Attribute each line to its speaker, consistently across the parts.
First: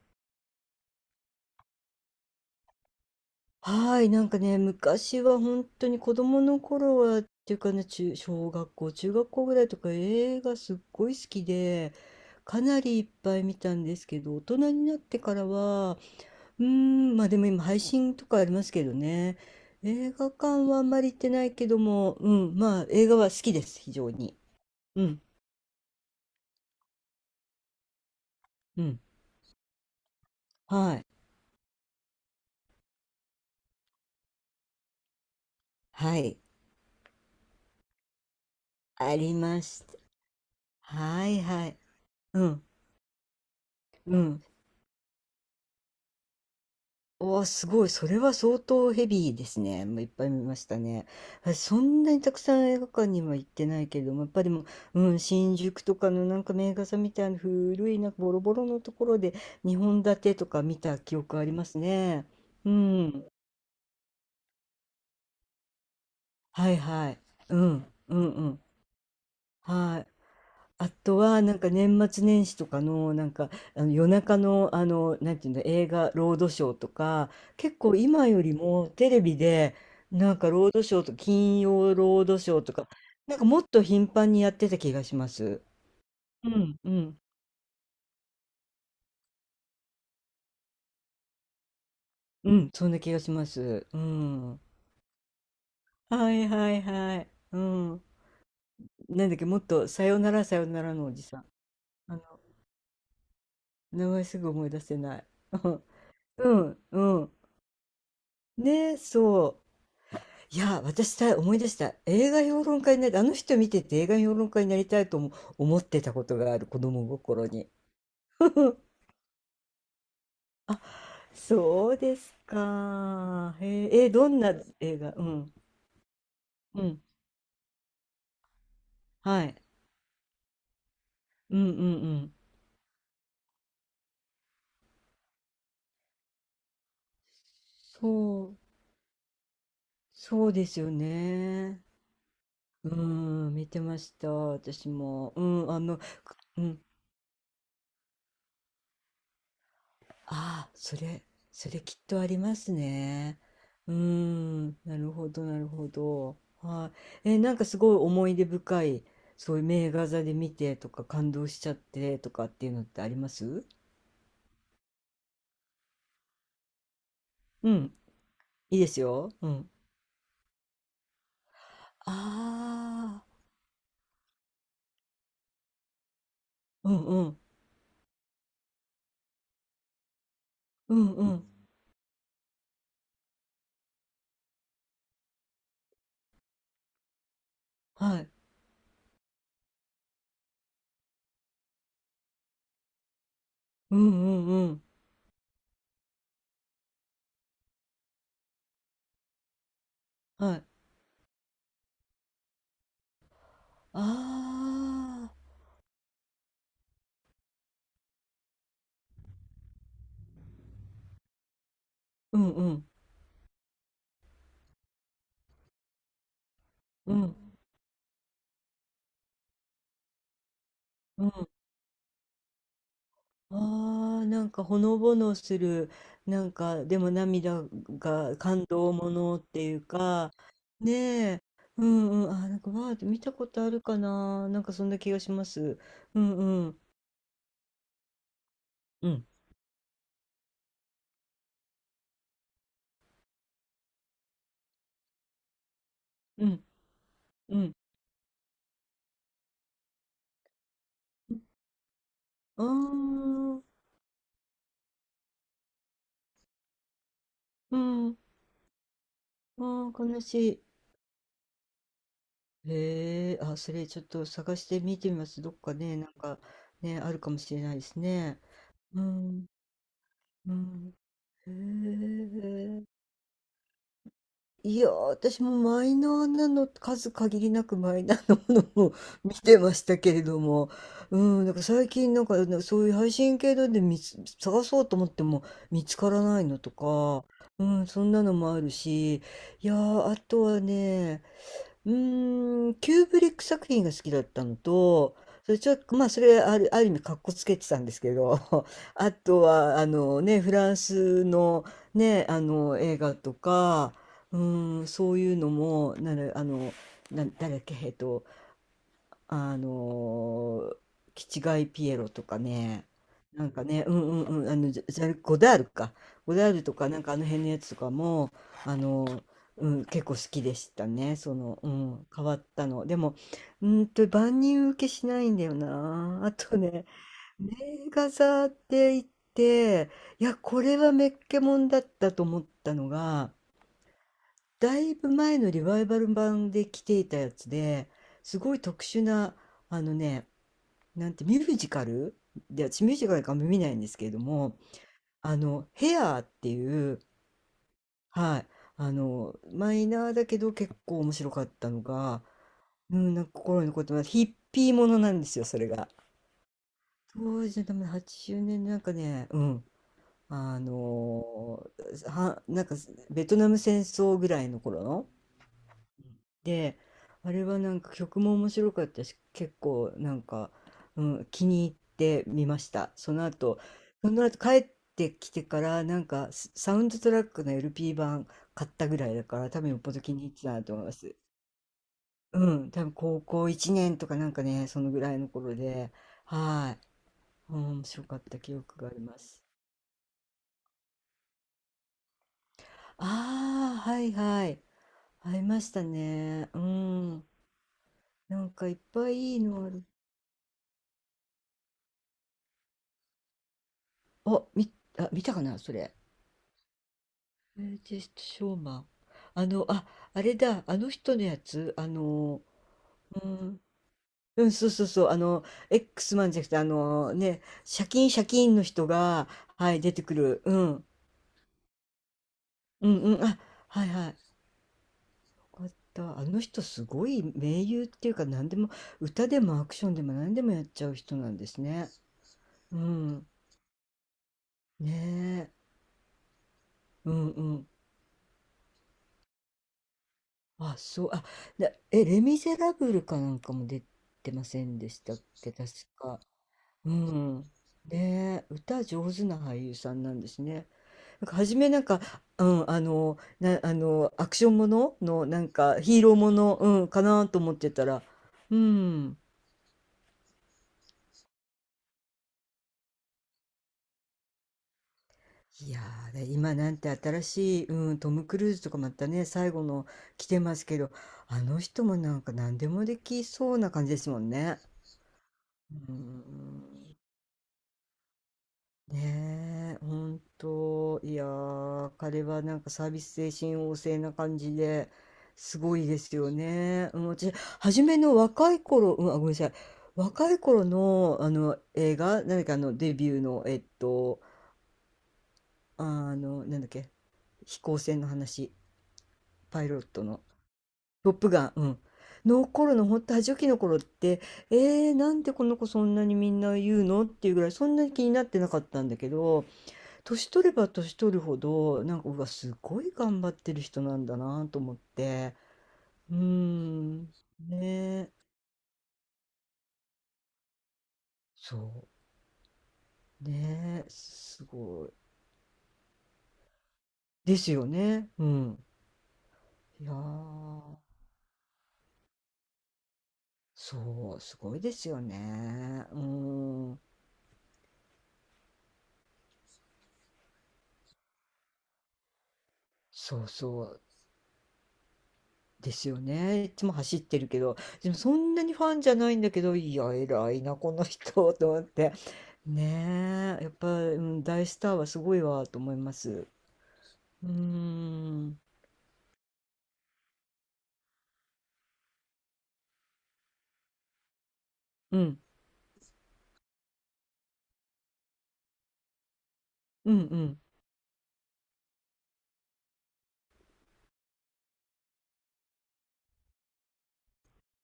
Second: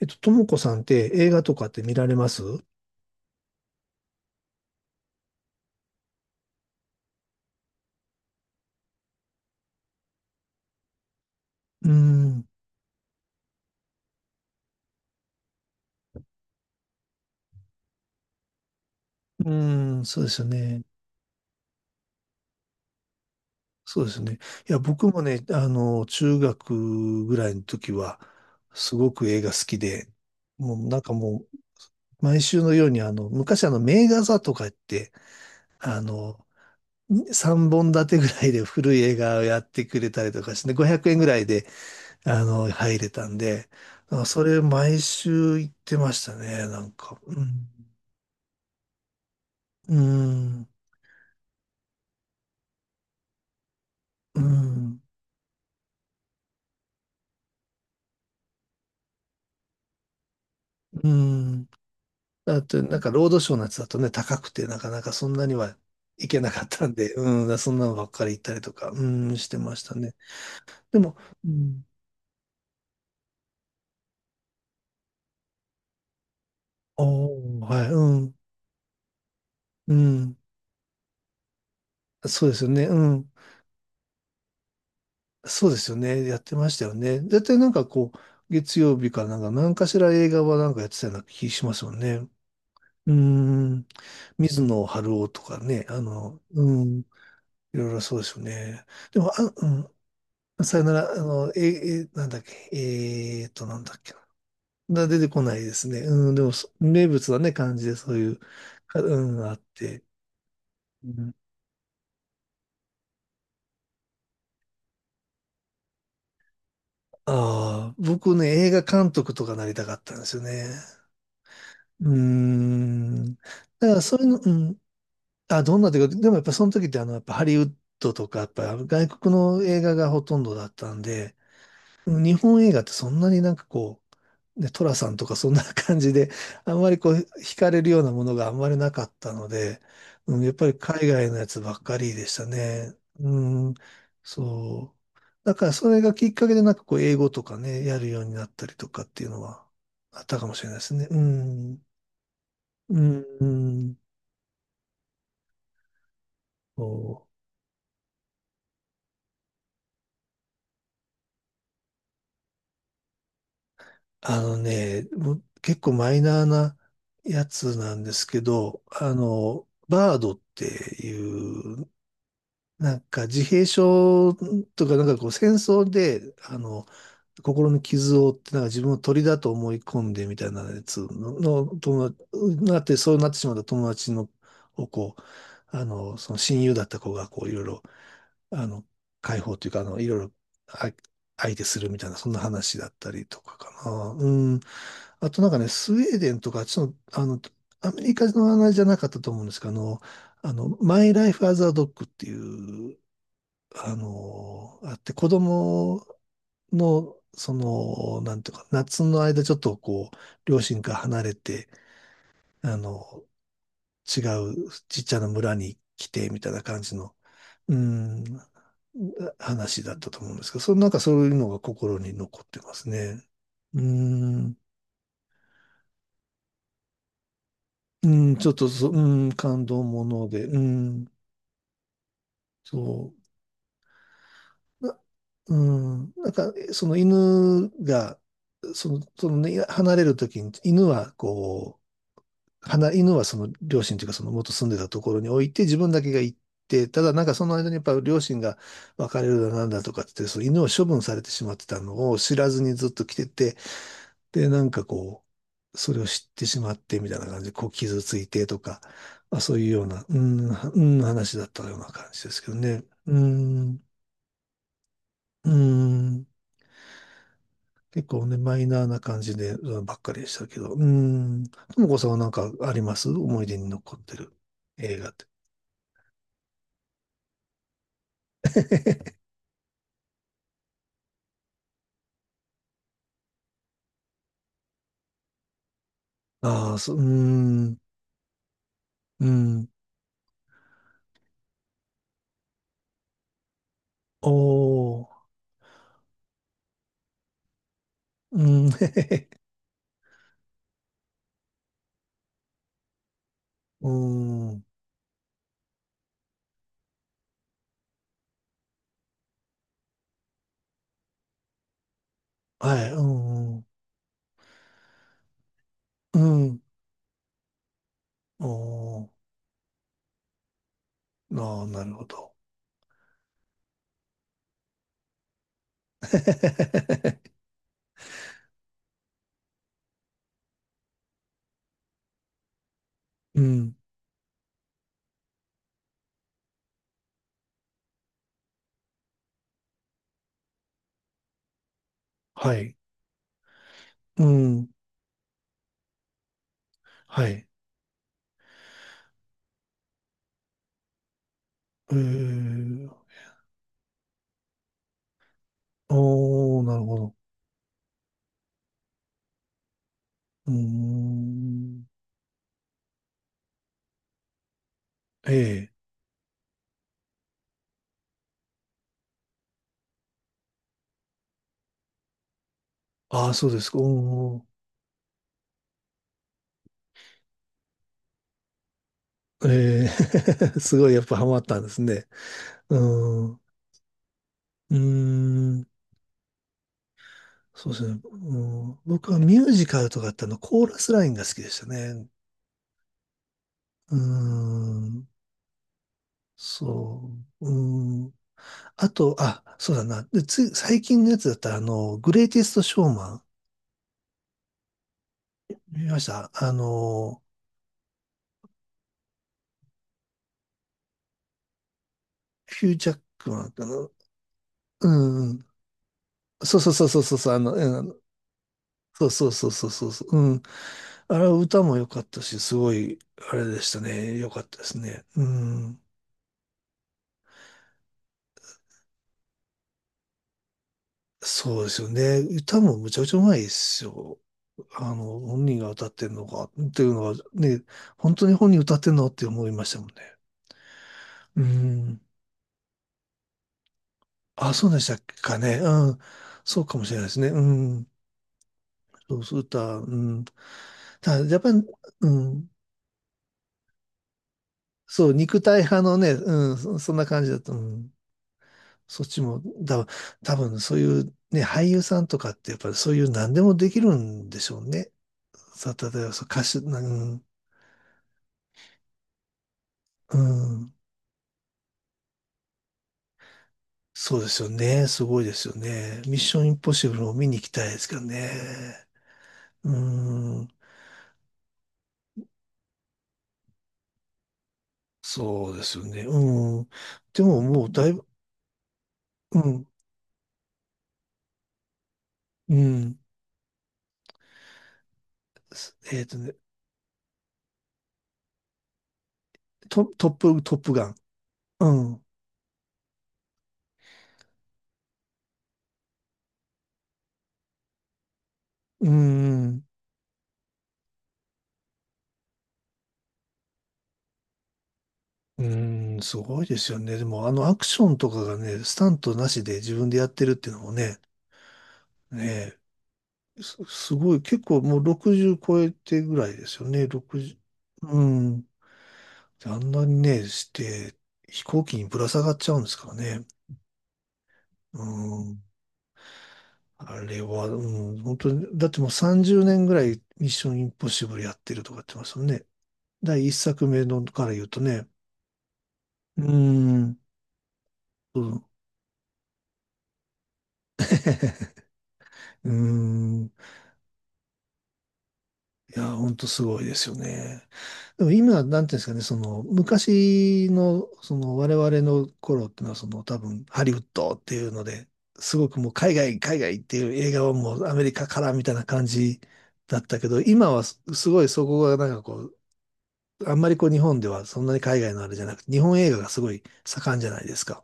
Speaker 1: ともこさんって映画とかって見られます
Speaker 2: はい、なんかね、昔は本当に子供の頃はっていうかね、中小学校、中学校ぐらいとか映画すっごい好き
Speaker 1: ー
Speaker 2: で、
Speaker 1: ん、う
Speaker 2: かなりいっぱい見たんですけど、大人になってからは、ま、あでも今配信とかありますけどね、映
Speaker 1: そう
Speaker 2: 画
Speaker 1: ですよ
Speaker 2: 館はあ
Speaker 1: ね。
Speaker 2: んまり行ってないけども、うん、まあ、映画は好きです、非
Speaker 1: そうで
Speaker 2: 常
Speaker 1: すよね。
Speaker 2: に。
Speaker 1: いや、
Speaker 2: う
Speaker 1: 僕も
Speaker 2: ん、
Speaker 1: ね、中学ぐらいの時は、
Speaker 2: う
Speaker 1: す
Speaker 2: ん。
Speaker 1: ごく映画好きで、もう
Speaker 2: は
Speaker 1: なん
Speaker 2: い。
Speaker 1: かもう、毎週のように、昔名画座とかって、あ
Speaker 2: はい、
Speaker 1: の、3本立てぐらいで古い映
Speaker 2: あり
Speaker 1: 画をや
Speaker 2: ま
Speaker 1: っ
Speaker 2: し
Speaker 1: て
Speaker 2: た。
Speaker 1: くれたりとかして、500円
Speaker 2: は
Speaker 1: ぐら
Speaker 2: い
Speaker 1: い
Speaker 2: は
Speaker 1: で、
Speaker 2: い。うん、
Speaker 1: 入れたんで、
Speaker 2: う
Speaker 1: あ
Speaker 2: ん。
Speaker 1: それ毎週行ってましたね、なんか。
Speaker 2: お
Speaker 1: う
Speaker 2: お、す
Speaker 1: ん。
Speaker 2: ごい。それは相当ヘビーですね。
Speaker 1: う
Speaker 2: も
Speaker 1: ー
Speaker 2: ういっぱい見まし
Speaker 1: ん。
Speaker 2: たね。私そんなにたくさん映画館には行ってないけれども、やっ
Speaker 1: うー
Speaker 2: ぱりも
Speaker 1: ん。
Speaker 2: う、うん、新宿とかのなんか名画座みたいな古いなんかボロボロのところで2本立てとか見た
Speaker 1: う
Speaker 2: 記憶ありま
Speaker 1: ん。
Speaker 2: すね。
Speaker 1: あ
Speaker 2: う
Speaker 1: と、なんか、
Speaker 2: ん。
Speaker 1: ロードショーのやつだとね、高くて、なかなかそんなには行けなかっ
Speaker 2: はい
Speaker 1: たん
Speaker 2: は
Speaker 1: で、
Speaker 2: い。
Speaker 1: う
Speaker 2: う
Speaker 1: ん、そんな
Speaker 2: ん。
Speaker 1: のばっ
Speaker 2: う
Speaker 1: かり
Speaker 2: ん
Speaker 1: 行っ
Speaker 2: う
Speaker 1: たり
Speaker 2: ん。
Speaker 1: とか、してました
Speaker 2: はい。
Speaker 1: ね。
Speaker 2: あ
Speaker 1: でも、
Speaker 2: とは、
Speaker 1: う
Speaker 2: なんか
Speaker 1: ん、
Speaker 2: 年末年始とかの、なんか、あの夜中の、あの、なんていうの、映画、ロードショーとか、
Speaker 1: おー、
Speaker 2: 結
Speaker 1: はい、
Speaker 2: 構
Speaker 1: う
Speaker 2: 今
Speaker 1: ん、
Speaker 2: よりもテレビで、
Speaker 1: う
Speaker 2: な
Speaker 1: ん、
Speaker 2: んかロードショーと、金曜ロード
Speaker 1: そう
Speaker 2: シ
Speaker 1: で
Speaker 2: ョー
Speaker 1: すよ
Speaker 2: と
Speaker 1: ね、
Speaker 2: か、
Speaker 1: うん、
Speaker 2: なんかもっと頻繁にやってた気がします。
Speaker 1: そうですよね、やっ
Speaker 2: う
Speaker 1: てまし
Speaker 2: ん、
Speaker 1: た
Speaker 2: う
Speaker 1: よ
Speaker 2: ん、
Speaker 1: ね。絶対なんかこう、月曜日かなんか、何かしら映画はなんかやってたような気しますよね。
Speaker 2: うん、そんな
Speaker 1: う
Speaker 2: 気がしま
Speaker 1: ん、
Speaker 2: す。うん。
Speaker 1: 水野晴郎とかね、
Speaker 2: はいはい
Speaker 1: い
Speaker 2: はい。う
Speaker 1: ろいろ
Speaker 2: ん。
Speaker 1: そうですよね。で
Speaker 2: なん
Speaker 1: も、
Speaker 2: だ
Speaker 1: あ、
Speaker 2: っけ、もっと、さよならさ
Speaker 1: うん、
Speaker 2: よ
Speaker 1: さ
Speaker 2: な
Speaker 1: よな
Speaker 2: らの
Speaker 1: ら、
Speaker 2: おじさん。あの、
Speaker 1: なんだっけ、なんだっ
Speaker 2: 名
Speaker 1: け
Speaker 2: 前すぐ思い出せ
Speaker 1: な。な
Speaker 2: な
Speaker 1: 出
Speaker 2: い。
Speaker 1: てこないで すね。うん、でも
Speaker 2: う
Speaker 1: そ、
Speaker 2: ん、う
Speaker 1: 名物
Speaker 2: ん。
Speaker 1: はね、感じでそういう、
Speaker 2: ね、
Speaker 1: かうん、
Speaker 2: そ
Speaker 1: あって。
Speaker 2: う。いや、私さ、思い出した。映画評論家になり、あの人見てて映画評論家になりたいとも思ってたことがある、子供心に。
Speaker 1: ああー、僕ね、映 画監督とかなりたかったんですよね。
Speaker 2: あ、そう
Speaker 1: うー
Speaker 2: です
Speaker 1: ん。だ
Speaker 2: か。へ
Speaker 1: から
Speaker 2: え、え、
Speaker 1: そういう
Speaker 2: ど
Speaker 1: の、
Speaker 2: ん
Speaker 1: う
Speaker 2: な
Speaker 1: ん。
Speaker 2: 映画うん。
Speaker 1: あ、どんなというか、でもやっぱその
Speaker 2: う
Speaker 1: 時って
Speaker 2: ん。
Speaker 1: やっぱハリウッドとか、やっぱ外国
Speaker 2: はい。
Speaker 1: の映画がほとんどだったんで、
Speaker 2: うんうんう
Speaker 1: 日
Speaker 2: ん。
Speaker 1: 本映画ってそんなになんかこう、で、トラさんとかそんな感じで、あんまりこう、惹かれるようなものがあ
Speaker 2: そう、
Speaker 1: んまりなかったので、うん、
Speaker 2: そ
Speaker 1: や
Speaker 2: う
Speaker 1: っぱ
Speaker 2: で
Speaker 1: り
Speaker 2: すよ
Speaker 1: 海外のやつば
Speaker 2: ね。
Speaker 1: っかりでした
Speaker 2: う
Speaker 1: ね。
Speaker 2: ん、見
Speaker 1: うん、
Speaker 2: てました、私
Speaker 1: そう。
Speaker 2: も。う
Speaker 1: だか
Speaker 2: ん、
Speaker 1: ら
Speaker 2: あ
Speaker 1: そ
Speaker 2: の、
Speaker 1: れがきっかけで
Speaker 2: う
Speaker 1: なん
Speaker 2: ん、
Speaker 1: かこう、英語とかね、やるようになったりとかっていうのはあったかもし
Speaker 2: あ
Speaker 1: れ
Speaker 2: あ、
Speaker 1: ないです
Speaker 2: そ
Speaker 1: ね。う
Speaker 2: れ、それ
Speaker 1: ん、
Speaker 2: きっとあります
Speaker 1: うん、
Speaker 2: ね。
Speaker 1: うん
Speaker 2: なるほど、なるほど。は
Speaker 1: そ
Speaker 2: い。え、
Speaker 1: う
Speaker 2: なんかすごい思い出深い、そういう名画座で見てとか感動しちゃってとかっていうのってあります
Speaker 1: もう結構マイナーなや
Speaker 2: う
Speaker 1: つ
Speaker 2: ん、
Speaker 1: なんですけ
Speaker 2: いい
Speaker 1: ど、
Speaker 2: ですよ。うん。
Speaker 1: バードっていう
Speaker 2: あ
Speaker 1: なん
Speaker 2: あ、
Speaker 1: か自閉症とか、なんかこう戦争で、
Speaker 2: うんうん、
Speaker 1: 心の傷を負って、なんか自分を鳥だと思い込んでみたいなや
Speaker 2: う
Speaker 1: つ
Speaker 2: んう
Speaker 1: の、
Speaker 2: ん、
Speaker 1: の友達、なって、そうなってしまった友達の、をこう、その親友だった子がこういろいろ、
Speaker 2: はい。
Speaker 1: あの、解放というか、あの、いろいろ、あ、相手するみたいな、そんな話だったりとかか
Speaker 2: うん
Speaker 1: な。
Speaker 2: うん
Speaker 1: うん。
Speaker 2: うん、
Speaker 1: あとなんかね、スウェーデンとか、ちょっと、アメリカの話じゃなかったと思うんですけど、
Speaker 2: はい。
Speaker 1: マイ・ライフ・アザー・ドッグっていうあ
Speaker 2: あ
Speaker 1: のあって、子
Speaker 2: あ、
Speaker 1: 供の、その、なんていうか、夏の間ちょっとこう、両親から離れて、
Speaker 2: うんう
Speaker 1: あ
Speaker 2: ん、
Speaker 1: の、違うちっちゃな村に来て、みたいな感じ
Speaker 2: う
Speaker 1: の、
Speaker 2: ん
Speaker 1: うん、話だったと思うんですけど、そのなんかそう
Speaker 2: う
Speaker 1: い
Speaker 2: ん。
Speaker 1: うのが心に残ってますね。う
Speaker 2: ああ、なん
Speaker 1: ん、
Speaker 2: かほのぼのする、なんかでも涙
Speaker 1: うん、
Speaker 2: が
Speaker 1: ちょっ
Speaker 2: 感
Speaker 1: とそ、
Speaker 2: 動も
Speaker 1: うん、
Speaker 2: のって
Speaker 1: 感
Speaker 2: い
Speaker 1: 動
Speaker 2: う
Speaker 1: もの
Speaker 2: か、
Speaker 1: で、う
Speaker 2: ね
Speaker 1: ん、
Speaker 2: え、うんうん、あ、なんかわーって
Speaker 1: そ
Speaker 2: 見たことあるかな、なんかそん
Speaker 1: う。
Speaker 2: な気がします。
Speaker 1: うん、
Speaker 2: う
Speaker 1: なん
Speaker 2: ん
Speaker 1: か、
Speaker 2: うん
Speaker 1: その犬が、
Speaker 2: うん
Speaker 1: そのね、離れるときに、犬はこう、離犬はその両親というか、その元住んでたところに置いて、自分だけが行っ
Speaker 2: うん
Speaker 1: て、ただなんかその
Speaker 2: う
Speaker 1: 間
Speaker 2: ん
Speaker 1: にやっぱ両親が別れるだなんだとかってその犬を処分されて
Speaker 2: う
Speaker 1: しまってたのを知らず
Speaker 2: あ
Speaker 1: にずっと来てて、
Speaker 2: ー
Speaker 1: で、なんかこう、それを知ってしまってみたいな感じで、こう
Speaker 2: う
Speaker 1: 傷つ
Speaker 2: ん
Speaker 1: いてとか、まあ、そう
Speaker 2: あ
Speaker 1: いうような、
Speaker 2: ー
Speaker 1: う
Speaker 2: 悲
Speaker 1: ん、
Speaker 2: しい。
Speaker 1: うん、話だったような感じですけどね。う
Speaker 2: へえ、あ、そ
Speaker 1: ん、
Speaker 2: れちょっと探して見てみます。
Speaker 1: う
Speaker 2: どっかね、なん
Speaker 1: ん。
Speaker 2: かね、あるかもしれないです
Speaker 1: 結構ね、
Speaker 2: ね。
Speaker 1: マイナーな
Speaker 2: う
Speaker 1: 感じ
Speaker 2: ん
Speaker 1: で、うんばっかりでした
Speaker 2: う
Speaker 1: けど。うー
Speaker 2: ん
Speaker 1: ん。ともこさ
Speaker 2: へ
Speaker 1: んはなんかありま
Speaker 2: え。
Speaker 1: す思い出に残ってる
Speaker 2: いやー、
Speaker 1: 映画って。
Speaker 2: 私もマイナーなの、数限りなくマイナーなものを 見てましたけれども、うん、なんか最近なんかあのそういう配信系ので見つ、探そうと思っても見つからないのと
Speaker 1: ああ、そう、う
Speaker 2: か、う
Speaker 1: ーん。
Speaker 2: ん、そんなのもあるし、
Speaker 1: う
Speaker 2: い
Speaker 1: ん。
Speaker 2: やー、あとはね、キューブリック作品が好きだったの
Speaker 1: おー。
Speaker 2: と、それちょっと、まあ、それある、ある意味かっこつけてたんですけど、
Speaker 1: うん。へ へ
Speaker 2: あ
Speaker 1: へ。
Speaker 2: とは、あのね、フランスのね、あの映画と
Speaker 1: う
Speaker 2: か、
Speaker 1: ーん。
Speaker 2: そういうのも、なるあの、な、誰だっけ、あのー、キチガイピエロとか
Speaker 1: は
Speaker 2: ね、
Speaker 1: い。う
Speaker 2: なんか
Speaker 1: ん。
Speaker 2: ね、うんうんうん、あの、ジャ、ジャルゴダールか、
Speaker 1: う
Speaker 2: ゴダー
Speaker 1: ん。
Speaker 2: ルとか、なんかあの辺のやつとかも、あの
Speaker 1: お
Speaker 2: ー、うん、結構好きでしたね、そ
Speaker 1: ー。
Speaker 2: の、
Speaker 1: ああ、
Speaker 2: う
Speaker 1: なるほ
Speaker 2: ん、変
Speaker 1: ど。
Speaker 2: わったの。でも、うーんと、万人受けしないんだよ
Speaker 1: へへ
Speaker 2: な。あとね、
Speaker 1: へへ
Speaker 2: 名画座って言って、いや、これはメッケモンだったと思ったのが、
Speaker 1: うん。
Speaker 2: だいぶ前のリバイバル版で来ていたやつですごい特殊なあのねなんてミュージカル
Speaker 1: は
Speaker 2: で
Speaker 1: い。
Speaker 2: 私ミュージカルかんま見ないんですけれど
Speaker 1: う
Speaker 2: も
Speaker 1: ん。
Speaker 2: あのヘアーっていう
Speaker 1: はい。え
Speaker 2: はいあのマイナーだけど結構面白かったのが、
Speaker 1: ー。
Speaker 2: うん、なんか心に残ってますヒッピーものなんですよそれが。
Speaker 1: おー、なるほど。
Speaker 2: 当時の多分80年なんかねうん
Speaker 1: うー
Speaker 2: あの
Speaker 1: ん。
Speaker 2: ーはなんかベトナム戦争ぐらいの頃の。
Speaker 1: ええ。
Speaker 2: で、あれはなんか曲も面白かったし、結構なんか、うん、気に入ってみました。その
Speaker 1: ああ、そう
Speaker 2: 後、
Speaker 1: ですか。
Speaker 2: その後
Speaker 1: おー。
Speaker 2: 帰ってきてから、なんかスサウンドトラックの LP 版買ったぐらいだから、多分よっ
Speaker 1: え
Speaker 2: ぽど気に入ってた
Speaker 1: ー
Speaker 2: なと
Speaker 1: す
Speaker 2: 思い
Speaker 1: ご
Speaker 2: ま
Speaker 1: いやっ
Speaker 2: す。
Speaker 1: ぱハマったんですね。
Speaker 2: うん、
Speaker 1: う
Speaker 2: 多分高
Speaker 1: ん。う
Speaker 2: 校1年とかなんかね、
Speaker 1: ー
Speaker 2: そのぐらいの頃
Speaker 1: ん。
Speaker 2: で、はい、うん、
Speaker 1: そうで
Speaker 2: 面
Speaker 1: すね。
Speaker 2: 白かっ
Speaker 1: う
Speaker 2: た記
Speaker 1: ん、
Speaker 2: 憶があり
Speaker 1: 僕は
Speaker 2: ま
Speaker 1: ミ
Speaker 2: す。
Speaker 1: ュージカルとかってあのコーラスラインが好きでしたね。
Speaker 2: ああ、
Speaker 1: う
Speaker 2: はい
Speaker 1: ー
Speaker 2: はい。
Speaker 1: ん。
Speaker 2: ありましたね。う
Speaker 1: そ
Speaker 2: ん。
Speaker 1: う。うーん。
Speaker 2: なんかいっ
Speaker 1: あ
Speaker 2: ぱ
Speaker 1: と、
Speaker 2: いいい
Speaker 1: あ、
Speaker 2: のあ
Speaker 1: そう
Speaker 2: る。
Speaker 1: だな。で、最近のやつだったら、グレイテストショーマン。
Speaker 2: あ、み、あ、見たかな、そ
Speaker 1: 見
Speaker 2: れ。
Speaker 1: ました
Speaker 2: ブリティッシュショーマン。あの、あ、あれだ、あの人のやつ、あの、
Speaker 1: ヒュージャッ
Speaker 2: う
Speaker 1: クマン
Speaker 2: ん、
Speaker 1: かな。
Speaker 2: うん、そうそう
Speaker 1: う
Speaker 2: そう、あ
Speaker 1: んうん。
Speaker 2: の、X マンじゃなく
Speaker 1: そ
Speaker 2: て、
Speaker 1: う
Speaker 2: あ
Speaker 1: そうそうそう
Speaker 2: の
Speaker 1: そうそう。あ
Speaker 2: ね、
Speaker 1: の、う
Speaker 2: シャ
Speaker 1: ん、
Speaker 2: キンシャキンの人
Speaker 1: そうそ
Speaker 2: が、
Speaker 1: うそうそう
Speaker 2: はい、
Speaker 1: そう
Speaker 2: 出て
Speaker 1: そう。
Speaker 2: く
Speaker 1: う
Speaker 2: る。
Speaker 1: ん
Speaker 2: うん、
Speaker 1: あれは歌も良かったし、すご
Speaker 2: うん、
Speaker 1: い、
Speaker 2: うん、
Speaker 1: あ
Speaker 2: あ、
Speaker 1: れでした
Speaker 2: はいはい。よ
Speaker 1: ね。良かったですね。う
Speaker 2: かっ
Speaker 1: ん。
Speaker 2: た。あの人すごい名優っていうか、何でも、歌でもアクションでも何でもやっちゃう人なんで
Speaker 1: そ
Speaker 2: す
Speaker 1: うですよ
Speaker 2: ね。
Speaker 1: ね。歌
Speaker 2: う
Speaker 1: もむちゃくちゃう
Speaker 2: ん、
Speaker 1: まいですよ。
Speaker 2: ね
Speaker 1: 本
Speaker 2: え、
Speaker 1: 人が歌ってんのか、っていうの
Speaker 2: う
Speaker 1: は
Speaker 2: んう
Speaker 1: ね、
Speaker 2: ん。
Speaker 1: 本当に本人歌ってんのって思いましたもんね。
Speaker 2: あ、そう、あ、
Speaker 1: う
Speaker 2: で
Speaker 1: ん。
Speaker 2: え、レ・ミゼラブルかなんかも出てま
Speaker 1: あ、
Speaker 2: せ
Speaker 1: そう
Speaker 2: ん
Speaker 1: でし
Speaker 2: で
Speaker 1: た
Speaker 2: したっ
Speaker 1: か
Speaker 2: け、
Speaker 1: ね。
Speaker 2: 確
Speaker 1: うん。
Speaker 2: か。
Speaker 1: そうかもし
Speaker 2: う
Speaker 1: れないですね。う
Speaker 2: ん。
Speaker 1: ん。
Speaker 2: ねえ、歌上
Speaker 1: そ
Speaker 2: 手
Speaker 1: うそ
Speaker 2: な
Speaker 1: う、歌、
Speaker 2: 俳優さ
Speaker 1: う
Speaker 2: んなん
Speaker 1: ん。
Speaker 2: ですね。
Speaker 1: ただ、
Speaker 2: なんか
Speaker 1: やっぱ
Speaker 2: 初
Speaker 1: り、
Speaker 2: めなんか、
Speaker 1: う
Speaker 2: う
Speaker 1: ん。
Speaker 2: ん、あの、な、あの、アクションもの
Speaker 1: そう、
Speaker 2: の、
Speaker 1: 肉
Speaker 2: なん
Speaker 1: 体
Speaker 2: か
Speaker 1: 派の
Speaker 2: ヒー
Speaker 1: ね、
Speaker 2: ローもの、うん、
Speaker 1: そん
Speaker 2: か
Speaker 1: な感
Speaker 2: な
Speaker 1: じだ
Speaker 2: と
Speaker 1: った。
Speaker 2: 思
Speaker 1: う
Speaker 2: ってた
Speaker 1: ん。
Speaker 2: ら、う
Speaker 1: そっ
Speaker 2: ん。
Speaker 1: ちも、だ、多分そういうね、俳優さんとかってやっぱりそういう何でもできるんでしょうね。
Speaker 2: いや
Speaker 1: 例えば
Speaker 2: ー、
Speaker 1: そ
Speaker 2: で
Speaker 1: う歌
Speaker 2: 今
Speaker 1: 手、
Speaker 2: なんて
Speaker 1: う
Speaker 2: 新
Speaker 1: ん、
Speaker 2: しい、うん、トム・クルーズとかまたね、最後の
Speaker 1: う
Speaker 2: 来てます
Speaker 1: ん、
Speaker 2: けど、あの人もなんか何でもできそうな感じです
Speaker 1: そ
Speaker 2: も
Speaker 1: うで
Speaker 2: ん
Speaker 1: すよ
Speaker 2: ね。
Speaker 1: ね。すごいですよ
Speaker 2: う
Speaker 1: ね。ミッションインポッシブ
Speaker 2: ん。
Speaker 1: ルを見に行きたいですけどね。う
Speaker 2: ねえ、ほん
Speaker 1: ん、
Speaker 2: と、いやー、彼はなんかサービス精神旺盛な感じで、
Speaker 1: そう
Speaker 2: す
Speaker 1: で
Speaker 2: ご
Speaker 1: すよ
Speaker 2: いで
Speaker 1: ね。
Speaker 2: すよ
Speaker 1: うん。
Speaker 2: ね。うん、
Speaker 1: で
Speaker 2: 私、
Speaker 1: ももう
Speaker 2: 初
Speaker 1: だい
Speaker 2: め
Speaker 1: ぶ、
Speaker 2: の若い頃、うん、あ、ごめんな
Speaker 1: う
Speaker 2: さい、
Speaker 1: ん、
Speaker 2: 若い頃の、あの映画、なんだっけ、
Speaker 1: う
Speaker 2: あのデ
Speaker 1: ん。
Speaker 2: ビューの、
Speaker 1: えっ
Speaker 2: あ
Speaker 1: とね、
Speaker 2: の、なんだっけ、飛行船の話、パイロットの、
Speaker 1: トップガン。
Speaker 2: トップガン、う
Speaker 1: う
Speaker 2: ん、
Speaker 1: ん、
Speaker 2: の頃の、ほんと、初期の頃って、えー、なんでこの子そんなにみんな言うのっていうぐらい、そんなに気になってなかったん
Speaker 1: う
Speaker 2: だけど、
Speaker 1: ん。
Speaker 2: 年取れば年取るほど、なんか、うわ、すごい頑張ってる人なんだなと思って。
Speaker 1: うん、
Speaker 2: う
Speaker 1: す
Speaker 2: ー
Speaker 1: ごいですよね。
Speaker 2: ん。
Speaker 1: でも、あのア
Speaker 2: ね
Speaker 1: クション
Speaker 2: え。
Speaker 1: とかがね、スタントなしで自分でやってるっていうのもね、
Speaker 2: そ
Speaker 1: ね
Speaker 2: う。ねえ。
Speaker 1: すごい、結
Speaker 2: す
Speaker 1: 構もう
Speaker 2: ごい。
Speaker 1: 60超えてぐらいですよね、
Speaker 2: ですよ
Speaker 1: 60、う
Speaker 2: ね。う
Speaker 1: ん。で
Speaker 2: ん。
Speaker 1: あん
Speaker 2: い
Speaker 1: な
Speaker 2: や
Speaker 1: にね、し
Speaker 2: ー、
Speaker 1: て、飛行機にぶら下がっちゃうんですからね。
Speaker 2: そう、すごいで
Speaker 1: う
Speaker 2: すよ
Speaker 1: ん。
Speaker 2: ね。ん。
Speaker 1: あれは、うん、本当に、だってもう30年ぐらいミッションインポッシブルやってるとか言ってますよね。
Speaker 2: そ
Speaker 1: 第
Speaker 2: う
Speaker 1: 一
Speaker 2: そ
Speaker 1: 作
Speaker 2: う。
Speaker 1: 目のから言うとね。
Speaker 2: ですよ
Speaker 1: う
Speaker 2: ね。いつも
Speaker 1: ん。
Speaker 2: 走ってるけど、でもそ
Speaker 1: う
Speaker 2: んな
Speaker 1: ん。
Speaker 2: にファンじゃないんだけど、いや、偉いな、この人と思 って。
Speaker 1: うん
Speaker 2: ねえ、やっぱ、うん、大スターはすごいわと思い
Speaker 1: いや、
Speaker 2: ま
Speaker 1: ほんと
Speaker 2: す。
Speaker 1: すごいですよ
Speaker 2: うー
Speaker 1: ね。でも
Speaker 2: ん。
Speaker 1: 今、なんていうんですかね、その、昔の、その、我々の頃っていうのは、その、多分、ハリウッドっていうので、
Speaker 2: うん。
Speaker 1: すごくもう、海外っていう映画はもう、アメリカからみたいな感じだっ
Speaker 2: う
Speaker 1: た
Speaker 2: ん
Speaker 1: け
Speaker 2: う
Speaker 1: ど、
Speaker 2: ん。
Speaker 1: 今はす、すごいそこが、なんかこう、あんまりこう、日本ではそんなに海外のあれじゃなくて、日本映画がすごい盛んじゃないですか。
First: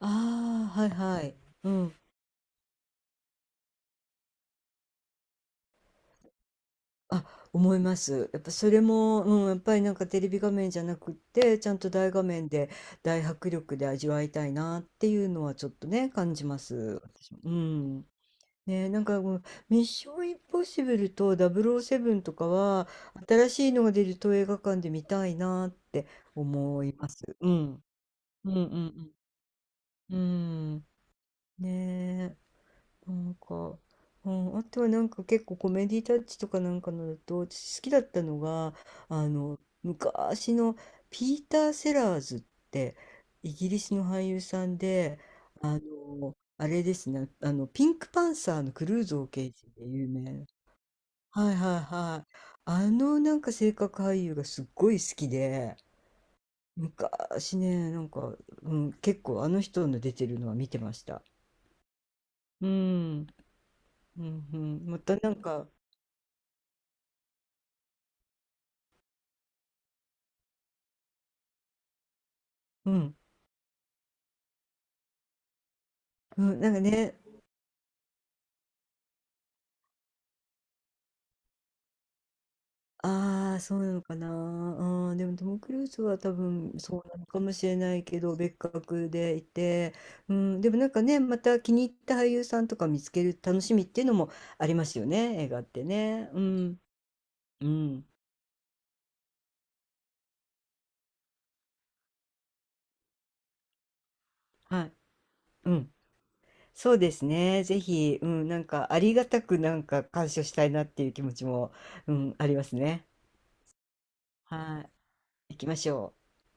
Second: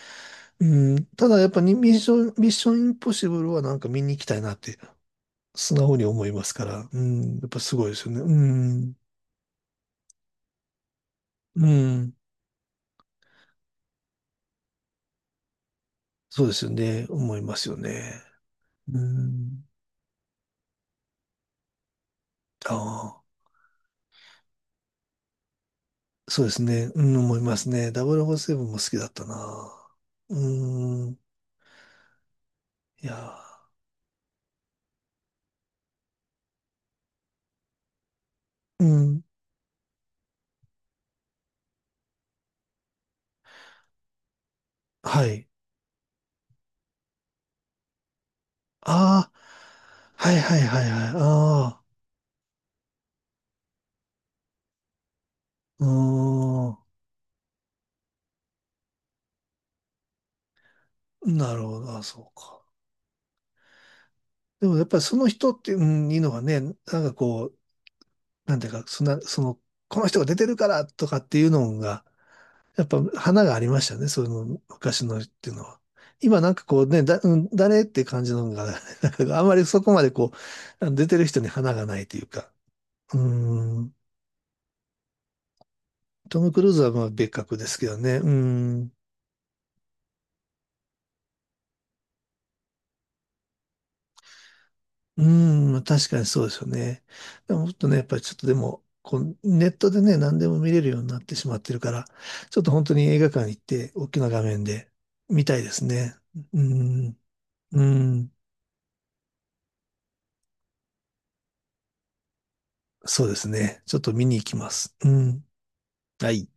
Speaker 2: ああ、はい
Speaker 1: うん、
Speaker 2: は
Speaker 1: た
Speaker 2: い。
Speaker 1: だ、やっぱ
Speaker 2: う
Speaker 1: に、ミ
Speaker 2: ん。
Speaker 1: ッション、ミッションインポッシブルはなんか見に行きたいなって、素直に思いますから、う
Speaker 2: あ、
Speaker 1: ん、やっぱ
Speaker 2: 思
Speaker 1: す
Speaker 2: い
Speaker 1: ごいで
Speaker 2: ま
Speaker 1: すよね。
Speaker 2: す。
Speaker 1: う
Speaker 2: やっぱそれ
Speaker 1: ん。
Speaker 2: も、うん、やっぱりなんかテレビ画面じゃなくって、
Speaker 1: う
Speaker 2: ちゃんと大
Speaker 1: ん。
Speaker 2: 画面で大迫力で味わいたいなっていうのはちょっとね、感
Speaker 1: そ
Speaker 2: じ
Speaker 1: うで
Speaker 2: ま
Speaker 1: すよ
Speaker 2: す。
Speaker 1: ね。
Speaker 2: 私
Speaker 1: 思
Speaker 2: も
Speaker 1: い
Speaker 2: う
Speaker 1: ますよ
Speaker 2: ん。
Speaker 1: ね。
Speaker 2: ね、
Speaker 1: う
Speaker 2: なんかもう
Speaker 1: ん。
Speaker 2: ミッションインポッシブルと007とか
Speaker 1: あ
Speaker 2: は、
Speaker 1: あ、
Speaker 2: 新しいのが出ると映画館で見たいなって
Speaker 1: そうです
Speaker 2: 思
Speaker 1: ね。
Speaker 2: い
Speaker 1: う
Speaker 2: ま
Speaker 1: ん、
Speaker 2: す。
Speaker 1: 思い
Speaker 2: う
Speaker 1: ます
Speaker 2: ん。
Speaker 1: ね。ダブルフォー
Speaker 2: う
Speaker 1: セ
Speaker 2: んう
Speaker 1: ブンも好きだ
Speaker 2: ん
Speaker 1: ったな。
Speaker 2: う
Speaker 1: う
Speaker 2: ん。うん。
Speaker 1: ん。
Speaker 2: ね
Speaker 1: い
Speaker 2: なん
Speaker 1: や
Speaker 2: か、うん、あとはなんか結構コメディタッチとかなんかのだと私好きだったのが
Speaker 1: ー、うん。
Speaker 2: あの昔のピーター・セラーズってイギリスの俳優さんで
Speaker 1: はい。
Speaker 2: あのあれですねあのピンクパンサーのクルーゾー
Speaker 1: あ
Speaker 2: 刑事で有名
Speaker 1: あ、はい
Speaker 2: な
Speaker 1: はいはいはい。
Speaker 2: はいは
Speaker 1: あ
Speaker 2: いはいあのなんか性格俳優がすっごい好きで
Speaker 1: あ、うー
Speaker 2: 昔ねなんか、うん、結構あの人の出てるのは見てました。
Speaker 1: ん。なるほど。あ、そうか。
Speaker 2: うん、うんう
Speaker 1: でも
Speaker 2: ん、
Speaker 1: やっぱ
Speaker 2: ま
Speaker 1: り
Speaker 2: た
Speaker 1: その
Speaker 2: なん
Speaker 1: 人っ
Speaker 2: か
Speaker 1: て、うん、いいのがね、なんかこう、なんていうか、そんな、その、この人が出てるからとかっていうのが、やっ
Speaker 2: う
Speaker 1: ぱ
Speaker 2: ん。
Speaker 1: 花がありましたね、そういうの、昔のっていうのは。今
Speaker 2: う
Speaker 1: なん
Speaker 2: ん、
Speaker 1: か
Speaker 2: なんか
Speaker 1: こうね、
Speaker 2: ね、
Speaker 1: だ、うん、誰って感じのが、なんかあんまりそこまでこう、あの出てる人に花がないというか。う
Speaker 2: ああ、そうな
Speaker 1: ん。
Speaker 2: のかな。うん、でもトム・クルーズは多
Speaker 1: トム・クルー
Speaker 2: 分
Speaker 1: ズは
Speaker 2: そ
Speaker 1: ま
Speaker 2: う
Speaker 1: あ
Speaker 2: なの
Speaker 1: 別
Speaker 2: かも
Speaker 1: 格
Speaker 2: し
Speaker 1: です
Speaker 2: れ
Speaker 1: け
Speaker 2: な
Speaker 1: ど
Speaker 2: い
Speaker 1: ね。
Speaker 2: け
Speaker 1: う
Speaker 2: ど、別
Speaker 1: ん。
Speaker 2: 格でいて、うん、でもなんかね、また気に入った俳優さんとか見つける楽しみっていうのもありますよ
Speaker 1: う
Speaker 2: ね、映画っ
Speaker 1: ん、まあ
Speaker 2: て
Speaker 1: 確かに
Speaker 2: ね。う
Speaker 1: そうですよ
Speaker 2: ん、
Speaker 1: ね。でも
Speaker 2: う
Speaker 1: もっとね、やっ
Speaker 2: ん、
Speaker 1: ぱりちょっとでも、こう、ネットでね、何でも見れるようになってしまってるから、ちょっと本当に映画館行って、大きな画面
Speaker 2: は
Speaker 1: で
Speaker 2: い、
Speaker 1: 見たいで
Speaker 2: う
Speaker 1: す
Speaker 2: ん。
Speaker 1: ね。う
Speaker 2: そうで
Speaker 1: ん。
Speaker 2: すね、ぜ
Speaker 1: う
Speaker 2: ひ、う
Speaker 1: ん。
Speaker 2: ん、なんかありがたくなんか鑑賞したいなっていう気持ちも、うん、ありますね。
Speaker 1: そうですね。ちょっと見に行きま
Speaker 2: は
Speaker 1: す。うん。
Speaker 2: い、行きましょ
Speaker 1: は
Speaker 2: う。
Speaker 1: い。